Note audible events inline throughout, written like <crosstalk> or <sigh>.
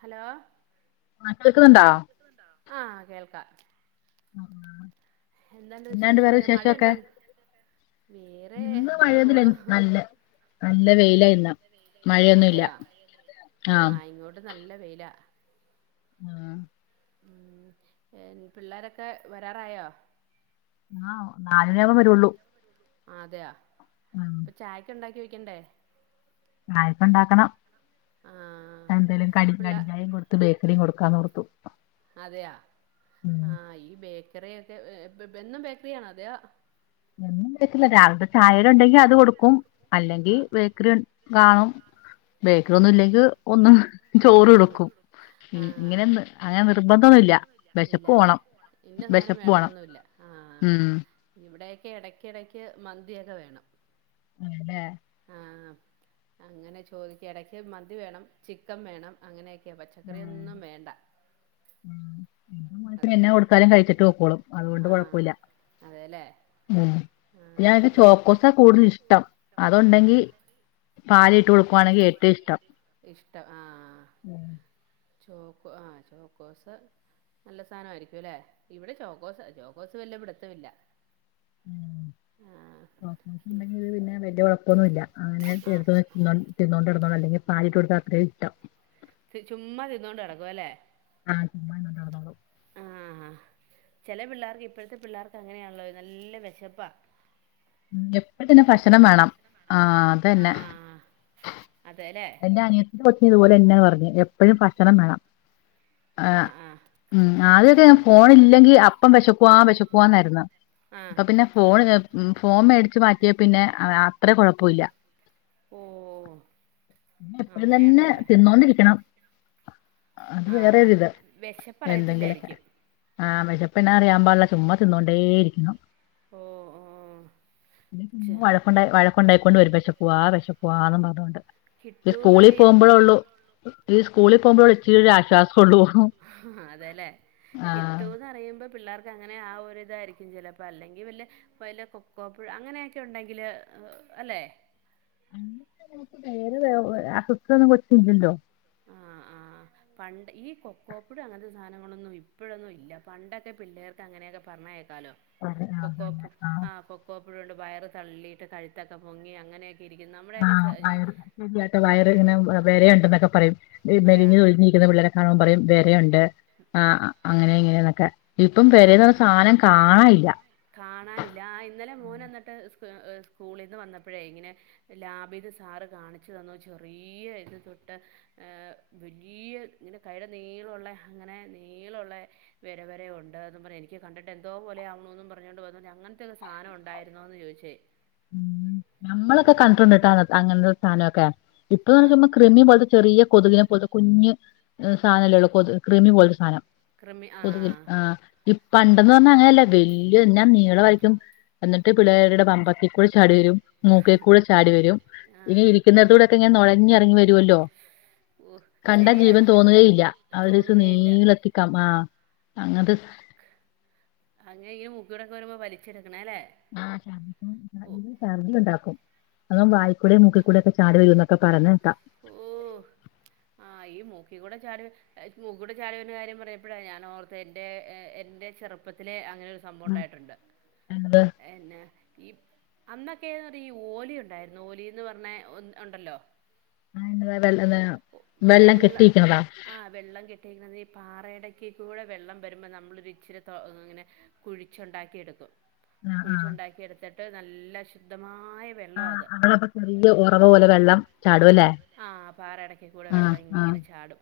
Hello ആഹ് കേക്കുന്നുണ്ടോ ആഹ് കേൾക്കാം ആ അ എന്തോണ്ട് വിഷേശോക്കെ മഴയൊണ്ടോ വേറെ ഇന്ന് ങ്ങനെ മഴയൊന്നുല്ല പോണു വിടെ നല്ല നല്ല വെയിലാ ഇന്ന് വെയിലാരുന്നു മഴയൊന്നുല്ല അതെയാ ആ ആഹ് ഇങ്ങോട്ട് നല്ല വെയിലാ ആഹ് ഉം ഏൻ പിള്ളാരക്കെ വരാറായോ? ആഹ് നാലരയാവുമ്പം വരുള്ളൂ ആതെയാ ഉം പ്പ ചായക്കെണ്ടാക്കി വെ ക്കണ്ടേ അയിപ്പണ്ടാക്കണം ആ എന്തേലും കടീം പിള്ള കടിഞ്ചായേം കൊട് ത്ത് ബേക്കറീം കൊടുക്കാന്നോർത്തു അതെയാ ഉം ആഹ് ഈ ബേക്കറിയക്കെ എ എ ബെന്നും ബേക്കറിയാണാ അതെയാ എന്നും ബേക്കില്ല രാവിൽത്തെ ചായേടെ ഉണ്ടെങ്കി അത് കൊടുക്കും അല്ലെങ്കി ആ ബേക്കറി കാണും ബേക്കറി ഒന്നും ഇല്ലെങ്കി ഒന്ന് ചോറ് കൊടുക്കും ഇങ്ങനെന്ന് അങ്ങനെ നിർബന്ധോന്നു ബന്ധോന്നൂല്ല ഇല്ല അല്ലെ ഇന്ന സാധനം വിശപ്പ് പോണം വേണോന്നൊന്നുല്ല ആഹ് ഉം ഇവിടേക്കെ എടക്കെടക്ക് മന്തിയക്കെ വേണം ആന്നെല്ലേ ആഹ് അങ്ങനെ ചോദിക്ക് ഇടക്ക് മന്തി വേണം ചിക്കൻ വേണം അങ്ങനെയെക്കെയ പച്ചക്കറിയൊന്നും വേണ്ട ഊ എന്റെ മോനത്രെ അത് എന്നാ ആഹ് കൊടുത്താലും കഴിച്ചിട്ട് പൊക്കോളും അതുകൊണ്ട് ആഹ് കൊഴപ്പ അതെല്ലേ ഉം ആഹ് ല്ലാര്ക്കും ഇ ചോക്കോസാ കൂടുതൽ ഇഷ്ടം അതൊണ്ടെങ്കി പാലീട്ട് കൊടുക്കുവാണെങ്കിഏറ്റവും ഇഷ്ടം ഇഷ്ട്ടം ആഹ് ഉം ചോക്ക് ആഹ ചോക്കോസ് നല്ല സാനായിരിക്കും ല്ലെ ഇവടെ ചോക്കോസ് ചോക്കോസ് വല്യ പിടിത്ത ഇല്ല ചോക്കോസ് ആഹ് ഉണ്ടെങ്കി പിന്നെ വല്യ കൊഴപ്പൊന്നുല്ല അങ്ങനെ ആഹ് ചേർത്ത് തിന്നാൻ തിന്നോണ്ട് നടന്നോളും അല്ലെങ്കിൽ പാലിലിട്ടു കൊടുത്താ അത്രീം ഇഷ്ടം ചു ചുമ്മാ തിന്നോണ്ട് നടക്കും അല്ലേ ആഹ് ചുമ്മാ തിന്നോണ്ടട്ന്നോളും ആഹ് ചെല പിള്ളേർക്ക് ഇപ്പഴത്തെ പിള്ളേർക്ക് അങ്ങനെയാണല്ലോ നല്ല വെശപ്പാ ഉം എപ്പഴും തന്നെ ഭക്ഷണം വേണം ആഹ അതെന്നെ അതേലെ ഇൻ്റെ അനിയത്തിന്റെ കൊച്ച് ഇതേപോലെ ന്ന്യാ പറഞ്ഞ് എപ്പഴും ഭക്ഷണം വേണം ഏ ആഹ് ആഹ് ആഹ് ഉം ആദ്യൊക്കെയാ ഫോണില്ലെങ്കി അപ്പം വെശക്കുവാ വിശക്കുവാന്നായിരുന്നു ആഹ് ഇപ്പം പിന്നെ ഫോൺ ഫോൺ മേടിച്ചു മാറ്റിയേ പിന്നെ അത്ര കൊഴപ്പൊയില്ല ഓഹ് എപ്പഴും തന്നെ അങ്ങനെയുണ്ടല്ലേ തിന്നോണ്ടിരിക്കണം അത് വേറെ ആഹ് ഒരിത് എന്തെങ്കിലൊക്കെ വെശപ്പറിയത്തില്ലായിരിക്കും ആഹ് വെശപ്പിനെ അറിയാൻ പാടില്ല ചുമ്മ തിന്നോണ്ടേ ഇരിയ്ക്കണം ഓഹ് ഓഹ് ഉം ഉം ച്ചെ വഴ ക്കുണ്ടായി വഴക്കുണ്ടായിക്കൊണ്ട് വരും വെശക്കുവാ വെശക്കുവാന്നും പറഞ്ഞോണ്ട് കിട്ടൂന്നറിയും ഈ സ്കൂളിൽ പോകുമ്പോഴുള്ള ഇച്ചിരി ഒരു ആശ്വാസമുള്ളൂ ആഹ് അതേലെ ആ കിട്ടൂന്ന് അറിയുമ്പം പിള്ളേർക്ക് അങ്ങനെ ആഹ് ഒര് ഇതായിരിക്കും ചെലപ്പം അല്ലെങ്കി വല്ല വല്ല കൊക്കോ പുഴു അങ്ങനെയൊക്കെ ഉണ്ടെങ്കില് അല്ലെ അയ്ന് ചെലോൽക് വേറെ <unintelligible> ഒന്നും പറ്റൂലല്ലൊ ആഹ് ആഹ് പണ്ട് ഈ കൊക്കോപുഴു അങ്ങനത്തെ സാധനങ്ങളൊന്നും ഇപ്പഴൊന്നും ഇല്ല പണ്ടൊക്കെ പിള്ളേർ ക്ക അങ്ങനൊയൊക്കെ പറഞ്ഞേ കേക്കാലോ ആ ആ, തന്നെ. കൊക്കോപുഴു ആ. ആഹ് കൊ കോ പുഴുണ്ട് വയറ് തള്ളീട്ട് കഴുത്തൊക്കെ പൊങ്ങി അങ്ങനെ ആഹ് വയറ് ശരിയട്ടോ വയറ് ഇങ്ങനെ വെരെയുണ്ട് ന്നൊക്കെ പറയും ഏഹ് മെലിഞ്ഞത് ഒഴിഞ്ഞി രിക്കുന്ന പിള്ളേരെ കാണുമ്പം പറയും വരയുംണ്ട് ആഹ് അങ്ങനെ ഇങ്ങനെന്നൊക്കെ ഇപ്പം വെരെന്ന് ആഹ് പറഞ്ഞ സാനം കാണ്ല്ലാ കാണാനില്ല ആഹ് ഇന്നലെ മോന് എന്നിട്ട് സ് സ്കൂളിന്ന് വന്നപ്പഴേ ഇങ്ങനെ ലാബീത്തെ സാറ് കാണിച്ചു തന്നു ചെറിയ ഇത് തൊട്ട് ഏഹ് വലിയ ഇങ്ങനെ കയ്യ്ടെ നീളുള്ള ഇങ്ങനെ നീളൊള്ളെ വെര വെര യു ണ്ടോന്നും പറഞ്ഞ് എനിക്ക് അത് കണ്ടിട്ട് എന്തോ പോലെ ആവുന്നൂന്നും പറഞ്ഞോണ്ട് വന്ന് അങ്ങനത്തെക്കെ സാധം ഉണ്ടായിന്നോന്ന് ചോയ്ച്ച് ഉം നമ്മളൊക്കെ കണ്ടിട്ടുണ്ട്ട്ടാ അങ്ങ അങ്ങൻത്തെ സാനോക്കെ ആ ഇപ്പഴൊന്ന് ചുമ്മാ കൃമിയെ പോലത്തെ ചെറിയ കൊതുകിനെ പോലത്തെ കുഞ്ഞ് സാനല്ലേ ഒള്ളു കൊതുക് കൃമി പോലത്തെ സാനം ക്രിമി ആ കൊതുക് ആഹ് ഇ പണ്ടെന്ന് പറഞ്ഞ അങ്ങനെയല്ല വല്ല്യ എന്നാ നീളമായിരിക്കും എന്നിട്ട് പിള്ളേരുടെ പമ്പസീ ക്കൂടെ ചാടി വരും മൂക്കീ കൂടെ ചാടി വരും ആ ഇങ്ങനെ ഇരിക്കുന്നടത്ത്കൂടെങ്ങനെ നൊഴഞ്ഞിറങ്ങി വര്യൊല്ലോ ഓ കണ്ടാ ശരിയാ ജീവൻ തോന്ന്കേയില്ല ആഹ് ഒരീസം തോന്നുകയില്ല നീളെത്തി കം ആഹ് അങ്ങൻത്തെ സ് അങ്ങനെ ഈ മൂക്കിക്കൂടെ ഒക്കെ വരുമ്പം വലിച്ചെടുക്ക്ണെ അല്ലേ ആഹ് ഛർദിയും ഓ അതികും ഇണ്ടാക്കും അതാവും വായി കൂടിം മൂക്കിക്കൂടിം ഒക്കെ ചാടി വരും എന്നൊക്കെ പറയുന്നെ കേക്കാ ഓഹ് ആഹ് ഈ മൂക്കി കൂടെ ചാടി വ ഏഹ് പൂക്കൂടെ ചാടി വര്ണ കാര്യം പറഞ്ഞപ്പഴാ ഞാൻ ഓർത്തെ എന്റെ ഏഹ് എന്റെ ചെറുപ്പത്തില് അങ്ങനെ സം സംഭവം ഉണ്ടായിട്ടുണ്ട് എന്നത് എന്നെ ഈ അന്നൊക്കെയെ ടീ ഈ ഓലി ഉണ്ടായിരുന്നു ഓലിന്ന് പറഞ്ഞെ ഒ ഉണ്ടല്ലോ ആഹ് ന്ന് വേറെല്ലല്ലോ വെള്ള ആഹ് വെള്ളം കെ ട്ടീന്ന് ഈ പാറയിടയ്ക്ക് കൂടെ വെള്ളം വരുമ്പോൾ നമ്മളൊരു ഇച്ചിരി ത ഇങ്ങനെ കുഴിച്ചുണ്ടാക്കി എടുക്കും ആ ആ കുഴിച്ചുണ്ടാക്കി എടുത്തിട്ട് നല്ല ശുദ്ധമായ വെള്ളമാണ് ആഹ് അത് ആഹ് അവളപ്പ ചെറിയ ഉറവ് പോലെ വെള്ളം ചാടുവല്ലേ ആഹ് പാറടക്ക കൂടെ ആ വെള്ളം ആ ഇങ്ങനെ ചാടും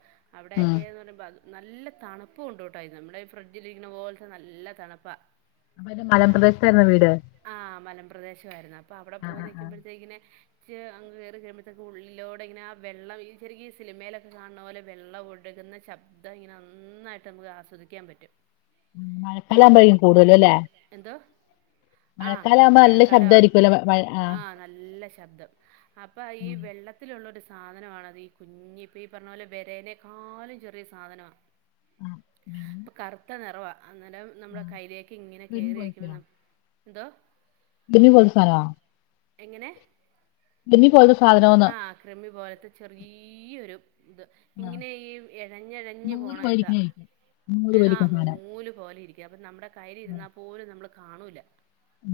ഉം അവിടെയ്ക്കെന്ന് പറയുമ്പോ അത് നല്ല തണുപ്പും ഉണ്ട്ട്ടോ അയ്‌ന് നമ്മുടെ ഈ ഫ്രിഡ്ജിലിരിക്ക്ണ പോലത്തെ നല്ല തണുപ്പാ അപ്പൊ അന്റെ മലംപ്രദേശത്തായിരുന്നൊ വീട് ആഹ് മലംപ്രദേശ ആയിരുന്നു അപ്പൊ അവിടെ ആ പോയി ആ ആ നിൽക്കുമ്പഴത്തേക്കിന് ച്ചേ അങ്ങ് കയറി കഴിയുമ്പോഴത്തേക്ക് ഉള്ളി എോട ഇങ്ങനെ ആ വെള്ളം ഈ ചെറിയ സിനിമയിലൊക്കെ കാണുന്ന പോലെ വെള്ളം ഒഴുകുന്ന ശബ് ഇതങ്ങനെ നന്നായിട്ട് നമുക്ക് ആസ്വദിക്കാൻ പറ്റും ആഹ് ഇന്ന് മഴകാലവുമ്പോഴും കൂടുതലും അല്ലേ എന്തോ ആഹ് മഴക്കാലം ആകുമ്പോ നല്ല മഴക്കാലം ശബ്ദമായിരിക്കുമല്ലോ മഴ ആ ആഹ് നല്ല ശബ്ദം അപ്പൊ ഈ ഉം. വെള്ള ത്തിലുള്ളൊരു സാധനമാണ്ത് ഈ കുഞ്ഞ ഇപ്പം ഈ പറഞ്ഞ പോലെ വിരേനേക്കാളും ചെറിയ സാധനമാണ് ആ അപ്പ ഇടിയും- കറുത്ത നിറവ അന്നേരം ആ നമ്മുടെ കയ്യിലേക്ക് ഇങ്ങനെ ഇടിമിന്നൽ പോലത്തെയോ കയറിയിരിക്കുമെന്ന് എന്തോ ഇടിമിന്നൽ പോലത്തെ സാധനമാ എങ്ങനെ പോലത്തെ സാധനംന്ന് ആഹ് ക്രമി പോലത്തെ ചെറിയൊരു ഇത് ആ. ഇങ്ങനെ ഈ ഇഴഞ്ഞഴഞ്ഞഞ് നൂല് പോണ ഇതാ വലിക്കണായിരിക്കും. നൂല് ആഹ വലിക്കുന്ന സാധനം. നൂല് പോലെ ഇരിക്കും അപ്പൊ നമ്മുടെ കയ്യിൽ ഉം. ഇരുന്നാൽ പോലും നമ്മള് കാണൂല ഉം.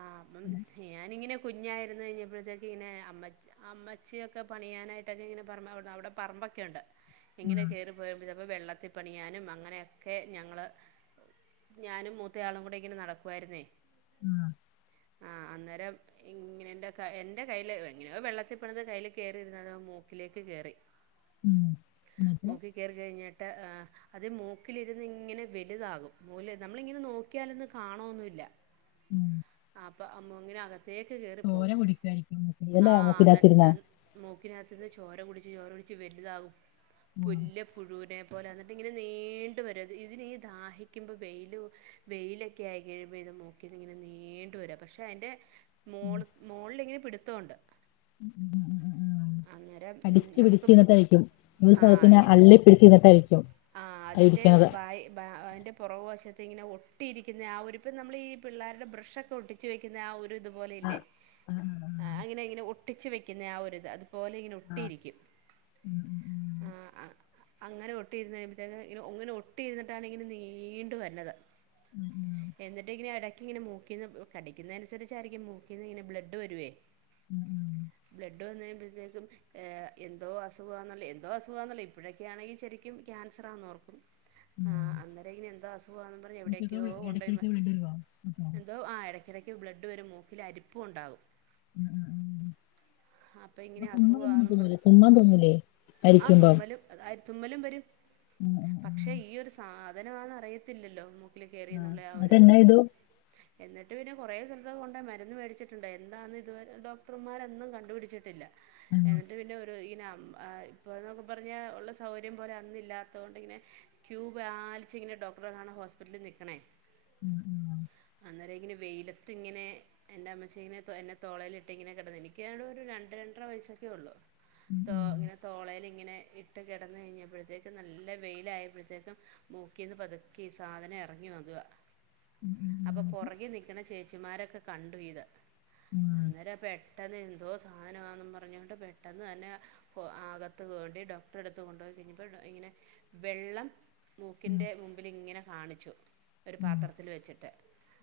ആഹ് അപ്പം ഉം. ഞാനിങ്ങനെ കുഞ്ഞായിരുന്നു കഴിഞ്ഞപ്പോഴത്തേക്ക് ഇങ്ങനെ അമ്മ അമ്മച്ചിയൊക്കെ പണിയാനായിട്ടൊക്കെ ഇങ്ങനെ പറ അവിടെ പറമ്പൊക്കെ ഉണ്ട് ഇങ്ങനെ കയറിപ്പോയ അപ്പോൾ വെള്ളത്തിൽപ്പണിയാനും അങ്ങനെയൊക്കെ ഞങ്ങള് ഞാനും മൂത്തയാളും കൂടെ ഇങ്ങനെ നടക്കുവായിരുന്നേ ഉം ആഹ് അന്നേരം ഇങ്ങനെ എന്റെ കയ്ൽ ഇങ്ങന വെള്ളത്തിൽപ്പണ കയ്യിൽ കേറിരുന്നതും മൂക്കിലേക്ക് കെറി ഉം. എന്നിട്ട് കയറി കഴിഞ്ഞിട്ട് ആഹ് അത് മൂക്കിലിരുന്ന് ഇങ്ങനെ വലുതാകും മൂല് നമ്മളിങ്ങനെ നോക്കിയാലൊന്ന് കാണോന്നുല്ല ഉം. പ്പൊ മൂക്കിനകത്തേക്ക് കേയറിപ്പോവും <unintelligible> ആഹ് മൂക്കിനകത്തിരുന്ന്. നട്ടാൻ മൂക്കിനകത്തു നിന്ന് ചോര കുടിച്ച് ചോര കുടിച്ച് വലുതാകും ഉം. പുല് പുഴുവിനെ അതുപോലെ എന്നിട്ട് ഇങ്ങനെ നീണ്ടു വരു അത് ഇതിനീഈ ദാഹിക്കുമ്പോൾ വെൽ വെയിലൊക്കെ ആയി കഴിയുമ്പോൾ ഇത് മോക്കും ഇങ്ങനെ നീണ്ടുവരിക പക്ഷേ അതിൻ്റെ മോ ഉം. മുകളിലിങ്ങനെ പിടുത്തമുണ്ട് ഉം ഉം അന്നേരം അടിച്ചു നമുക്ക് പിടിച്ച് ഇന്നിട്ട കഴിക്കും ഒരു ആഹ് സത്തിന് ഇങ്ങനെ അല്ലേ പിടിച്ചു ഇന്നിട്ട് കഴിക്കും ആഹ് അതിന്റെ അതിന്റെ പുറവ് വശത്ത് ഇങ്ങനെ ഒട്ടിയിരിക്കുന്ന ആ ഒരുരിപ്പം നമ്മൾ ഈ പിള്ളേരുടെ ബ്രഷ് ഒക്കെ ഒട്ടി ച്ചു വെക്കുന്ന ആഹ് ഒരു ഇതു ആ. പോലെയില്ലേ ആ. ആ. അങ്ങനെ ഇങ്ങനെ ഒട്ടിച്ചു വെക്കുന്ന ആഹ് ഒരു ഇത് പോലെ ഇങ്ങനെ ആ. ആ. ഒട്ടിയിരിക്കും ഉം. ഉം. അങ്ങനെ ഒട്ടി ഇരന്ന്മ്പത്തേ ഒങ്ങനെ ഒട്ടി ഇരുന്നിട്ടാണ് ഇങ്ങനെ നീണ്ട വരന്നത് ഉം. ഉം. ഉം. എന്നിട്ട ഇങ്ങനെ ഇടക്ക് ഇങ്ങനെ മോക്കിന്ന് കടിക്കുന്നതനുസരിച്ചായിരിക്കും മൂക്കിന്ന് ഇങ്ങനെ ബ്ലഡ് വരുവേ ഉം ഉം ബ്ലഡ് വന്ന് കഴുമ്പോഴത്തേക്കും ഏ എന്തോ അസുഖാന്നല്ല എന്തോ അസുഖാന്നല്ല ഇപ്പോഴൊക്കൊണെങ്കിൽ ശരിക്കും ക്യാൻസറാന്ന് ഓർക്കും ഉം. ആഹ് അന്നെരം അയിന് എന്തോ അസുഖാന്ന് പറഞ്ഞ് മൂക്കിക്ക് എവിടേക്കെയോ കൊണ്ടോയിര്ന്ന് ഇടയ്ക്കിടയ്ക്ക് ബ്ലഡ് വരുവോ? അപ്പൊ ഉം. എന്തൊ ആഹ് ഇടയ്ക്ക് ബ്ലഡ് വരും മൂക്കില് അരിപ്പും ഉണ്ടാകും ഉം അപ്പോൾ അപ്പം ഇങ്ങനെ തുമ്മലൊന്നും അസുഖമാണെന്നും മൂക്ക്ന്ന് പറഞ്ഞ് വര്ലേ തുമ്മാൻ തോന്നൂലെ അരിക്കുമ്പം ആഹ് തുമ്മലും വരും ഉം ഉം ഉം ക്ഷെ ഈ ഒരു സാധനമാന്ന് അറിയത്തില്ലല്ലോ മൂക്കില് കേറീന്നുള്ള ആ അതെന്നാ ഒര്തൊന്നും ചെയ്തു? എന്നിട്ട് പിന്നെ കുറേ സ്ഥലത്ത് കൊണ്ട് മരുന്ന് മേടിച്ചിട്ടുണ്ട് എന്താന്ന് ഇതുവരെ ഡോ ക്ടർമാരൊന്നും കണ്ടുപിടിച്ചിട്ടില്ല ഉം ഇന്നട്ട് പിന്നെ ഒരു ഇന ഇപ്പനോക്കു പറഞ്ഞ ഉള്ള സൗകര്യം പോലെ അന്ന്ല്ലാത്തോണ്ട്ങ്ങനെ ക്യൂപാലിച്ച് ഇങ്ങനെ ഡോക്ടറെ കാണാ ഹോസ്പിറ്റല് നിക്കണേ ഉം ഉം ഉം അന്നേരം ഇങ്ങനെ വെയിലത്ത് ഇങ്ങനെ എന്റമ്മച്ചി ഇങ്ങനെ എന്നെ തോളേല് ട്ട്ങ്ങിനെ കെടന്ന് എനിക്കാണൊരു രണ്ട് രണ്ടര വയസ്സക്കെ ഒള്ളു ഉം തോ ഉം ഇങ്ങനെ തോളേല്ങ്ങനെ ഇ ട്ട് കെടന്ന് കഴിഞ്ഞപ്പഴത്തേക്കും നല്ല വെയിലായപ്പഴത്തേക്കും മൂക്കിന്ന് പതുക്കെ ഈ സാധനം എറങ്ങി വതുവ ഉം അപ്പൊ ഉം പൊറകി നിക്ക്ണ ചേച്ചിമാരൊക്കെ കണ്ടു ഇത് അന്നേരം ട്ടെന്ന് എന്തോ സാനവാന്നും പറഞ്ഞൊണ്ട് പെട്ടെന്ന് തന്നെ അകത്ത് കൂട്ടി ഡോക്ട്റെ എടുത്ത് കൊണ്ടോയി കഴിഞ്ഞ്പ്പോ ഇങ്ങനെ വെള്ളം ഉം മൂക്കിന്റെ മുമ്പിലിങ്ങനെ കാണിച്ചു ഒരു പാത്രത്തില് വെച്ചിട്ട്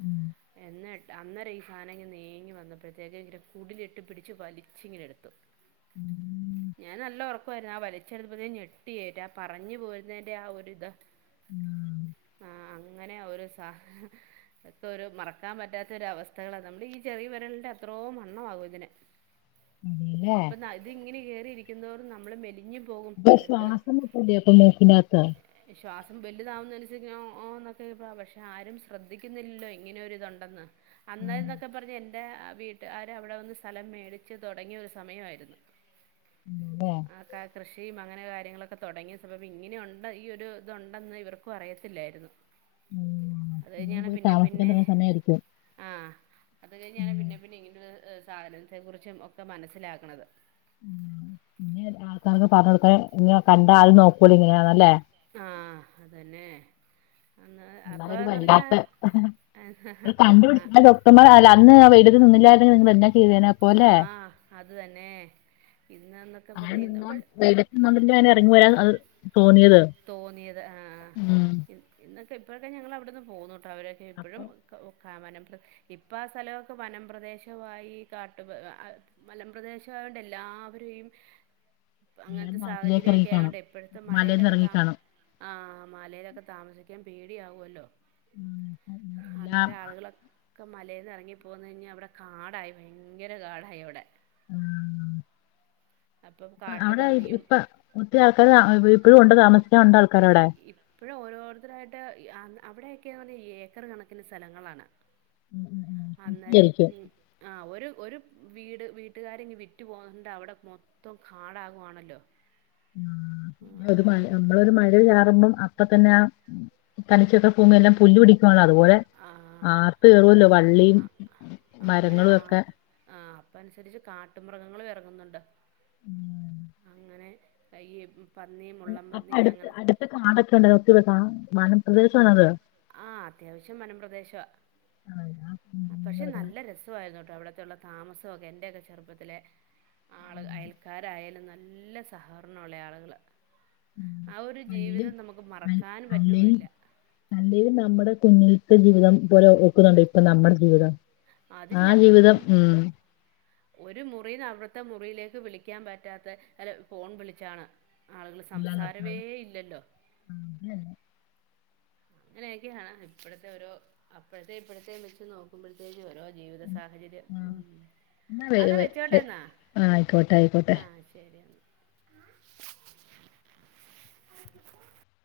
ഉം എന്നിട്ട അന്നെരം ഈ സാനങ്ങ് നീങ്ങി വന്നപ്പഴത്തേക്ക്ങ്കില് കുടിലിട്ടു പിടിച്ച് വലിച്ചിങ്ങനെടുത്തു ഉം ഞാൻ നല്ല ഒറക്കൊയിരുന്നു ആ വലിച്ചെടുപ്പത്തെന് ഞെട്ടിഏറ്റ ആ പറഞ്ഞ് പോര്ണേന്റെ ആ ഒരിതാ ഉം. ആഹ അങ്ങനെ ഒരു സ തഹ അക്കോരൊ മറക്കാം പറ്റാത്ത ഒരു അവസ്ഥകളാ നമ്മുടെ ഈ ചെറീ വെരള്ന്റെ അത്രോം മാ മ്മ <inaudible> അതേല്ലേ. ഇപ്പന്ന ഇത്ങ്ങനെ കേറിയിരിക്കും തോറും നമ്മള് മെലിഞ്ഞ് പ്പൊ ശ്വാസംമുട്ടൂലേ മൂക്കിനകത്ത് ശ്വാസം വലുതാവുന്നനസരി <unintelligible> പക്ഷെ ആരും ശ്രദ്ധിക്കുന്നില്ലല്ലോ ഇങ്ങനൊരുത്ണ്ടെന്ന് ഉം അന്നേരംന്നൊക്കെ പറഞ്ഞാ എന്റെ വീട്ട് കാര് അവിടെ വന്ന് സ്ഥലം മേടിച്ച് തൊടങ്ങിയൊരു സമയവായിരുന്ന് അതെ. ആഹ കാല കൃഷിം അങ്ങനെ കാര്യങ്ങളൊക്കെ തുടങ്ങിയ സമയം ഇങ്ങനെയുണ്ട് ഈ ഒരു ഇതുണ്ടെന്ന് ഇവർക്കും അറിയത്തില്ലായിരുന്നു ഉം അത് നീ കഴിഞ്ഞാണ് പോയി പിന്നെ താമസിക്കാൻ പിന്നെ തുടങ്ങിയ സമയായിരിക്കും. ആഹ അത് കഴിഞ്ഞാണ് ഉം പിന്നെ പിന്നെ ഇങ്ങനൊ സാധനത്തെ കുറിച്ചും ഒക്കെ മനസ്സിലാക്ക്ണത് ഉം. ഇനി ആൾക്കാർക്ക് പറഞ്ഞ് കൊടുത്താല് ഇങ്ങ കണ്ടാ അത് നോക്കുല്ലൊ ഇങ്ങനെയാന്ന് അല്ലേ ആഹ് അതന്നെ അന്ന അപ്പന്ന് പറഞ്ഞാ അത്കണ്ടുപിടി ഡോക്ട്മാർ അല്ല അന്ന് ആ വെയിലത്തു നിന്നില്ലായിരെങ്കിൽ നിങ്ങൾ എന്നാ ചെയ്തേനെ അപ്പോലെ ആഹ അത് തന്നെ ഇന്ന്ന്നൊക്കെ അങ്ങനെ പറഞ്കഴിഞ്ഞ്പ്പൾ നിന്നോണ്ട് <unintelligible> ഇറങ്ങി വരാൻ അത് തോന്നിയത് തോന്നിയത് ആഹ ഉം ഇന്നൊക്കെ ഇപ്പോഴൊക്കെ ഞങ്ങളവിട്ന്ന് പോന്നുട്ടോ അവരൊക്കെ അപ്പൊ ഇപ്പഴും ക ഉ ക വനം പ്രദേ ഇപ്പം ആഹ സ്ഥലൊക്കെ വനംപ്രദേശവായി കാട്ടു മലംപ്രദേശ ആയോണ്ട് എല്ലാവരെയും അങ്ങൻത്തെ എല്ലാരും നാട്ടിലേക്ക് സാഹചര്യയൊക്കെ ഇറങ്ങിക്കാണും ആയോണ്ടെ ഇപ്പഴത്തെ മലേലൊ മലയിൽന്ന് ഇറങ്ങിക്കാണും ആഹ മലേലൊക്കെ താമസിക്കാം പേടിയാവുല്ലോ ഉം അപ്പൊ എല്ലാം അന്നേരം ആളുകളൊ ക്കെ മലേന്ന് എറങ്ങിപ്പോന്ന്യ്ഞ്ഞവിടെ കാടായി ഭയങ്കര കാടായി അവ്ടെ ഉം അപ്പം അവിടെ കാട്ടുപന്നിയും ഇപ്പ ഒത്തിരി ആൾക്കാര് ഇപ്പഴും ഉണ്ട് താമസിക്കാണ്ട ആൾക്കാരവിടെ ഇപ്പഴോ ഓരോരുത്തരായിട്ട് അന്ന് അവിടെയൊക്കെയന്ന് പറഞ്ഞാ ഏക്കർ കണക്കിന് സെലങ്ങളാണ് അന്നേരം ആയിരിക്കും ഉം ആഹ് ഒരു ഒരു വീട് വീട്ടുകാര ഇങ്ങ് വിറ്റു പോന്നണ്ട് അവിടെ മൊ ത്തം കാടാകുവാണല്ലോ. ഉം, ആ അത് മഴ അന്ന് നമ്മളൊ ഒരു മഴ ചാറുമ്പോം അപ്പ തന്നെ ആ തനിച്ചിത ഭൂമിയെല്ലാം പുല്ല് പിടിക്കുകണല്ലോ. അതുപോലെ ആ ആർത്ത് കേറുവല്ലോ വള്ളിയും മരങ്ങളും ഒക്കെ ആഹ അപ്പ അനുസരിച്ച് കാട്ടുമൃഗങ്ങൾ ഇറങ്ങുന്നുണ്ട്. ഉം അങ്ങനെ അയ്യേ. പന്നിയ മുള്ളം പന്നി അങ്ങനെ ഒത്തിരികാടൊക്കെ ഉണ്ട. ഒത്തിരി വനംപ്രദേശ ആണത്. ആഹ അത്യാവശ്യം വനംപ്രദേശ പക്ഷെ കൊടുക്കണം നല്ല രസമായിരുന്നു കേട്ടോഅവിടത്തെള്ള താമസമൊക്കെ എന്റെയൊക്കെ ചെറുപ്പത്തില. ആള് അയൽക്കാരായാലും നല്ല സഹകരണമുള്ള ആളുകൾ. ആഹ് ഒരു അല്ലേലും ജീവിതം നമുക്ക് മറക്കാൻ പറ്റുകല്ല. അല്ലെലും നമ്മുടെ കുഞ്ഞിലത്തെ ജീവിതം പോലെ ഒക്കുന്നുണ്ട ഇപ്പൊ നമ്മുടെ ജീവിതം. ആ അതില്ല ജീവിതം ഇപ്പം ഉം. ഒരു മുറിന്ന് അവിടുത്തെ മുറിയിലേക്ക് വിളിക്കാൻ പറ്റാത്ത അല്ല ഫോൺ വിളിച്ചാണ്. ആളുകൾ സംസാരവേ ഇല്ലല്ലോ. ഉം. അങ്ങനെയൊക്കെയാണ് ഇപ്പോഴത്തെഓരോ. അപ്പഴത്തെ ഇപ്പഴത്തേ വെച്ച് നോക്ക നക്കുമ്പോഴത്തേക്ക് ഓരോ ജീവിത സാഹചര്യം. ആ, ഉം. അന്ന വെച്ചോട്ടെ എന്നാ. ആഹ്. ആയിക്കട്ടെ ആയിക്കട്ടെ. ആഹ് ശരി എന്നാൽ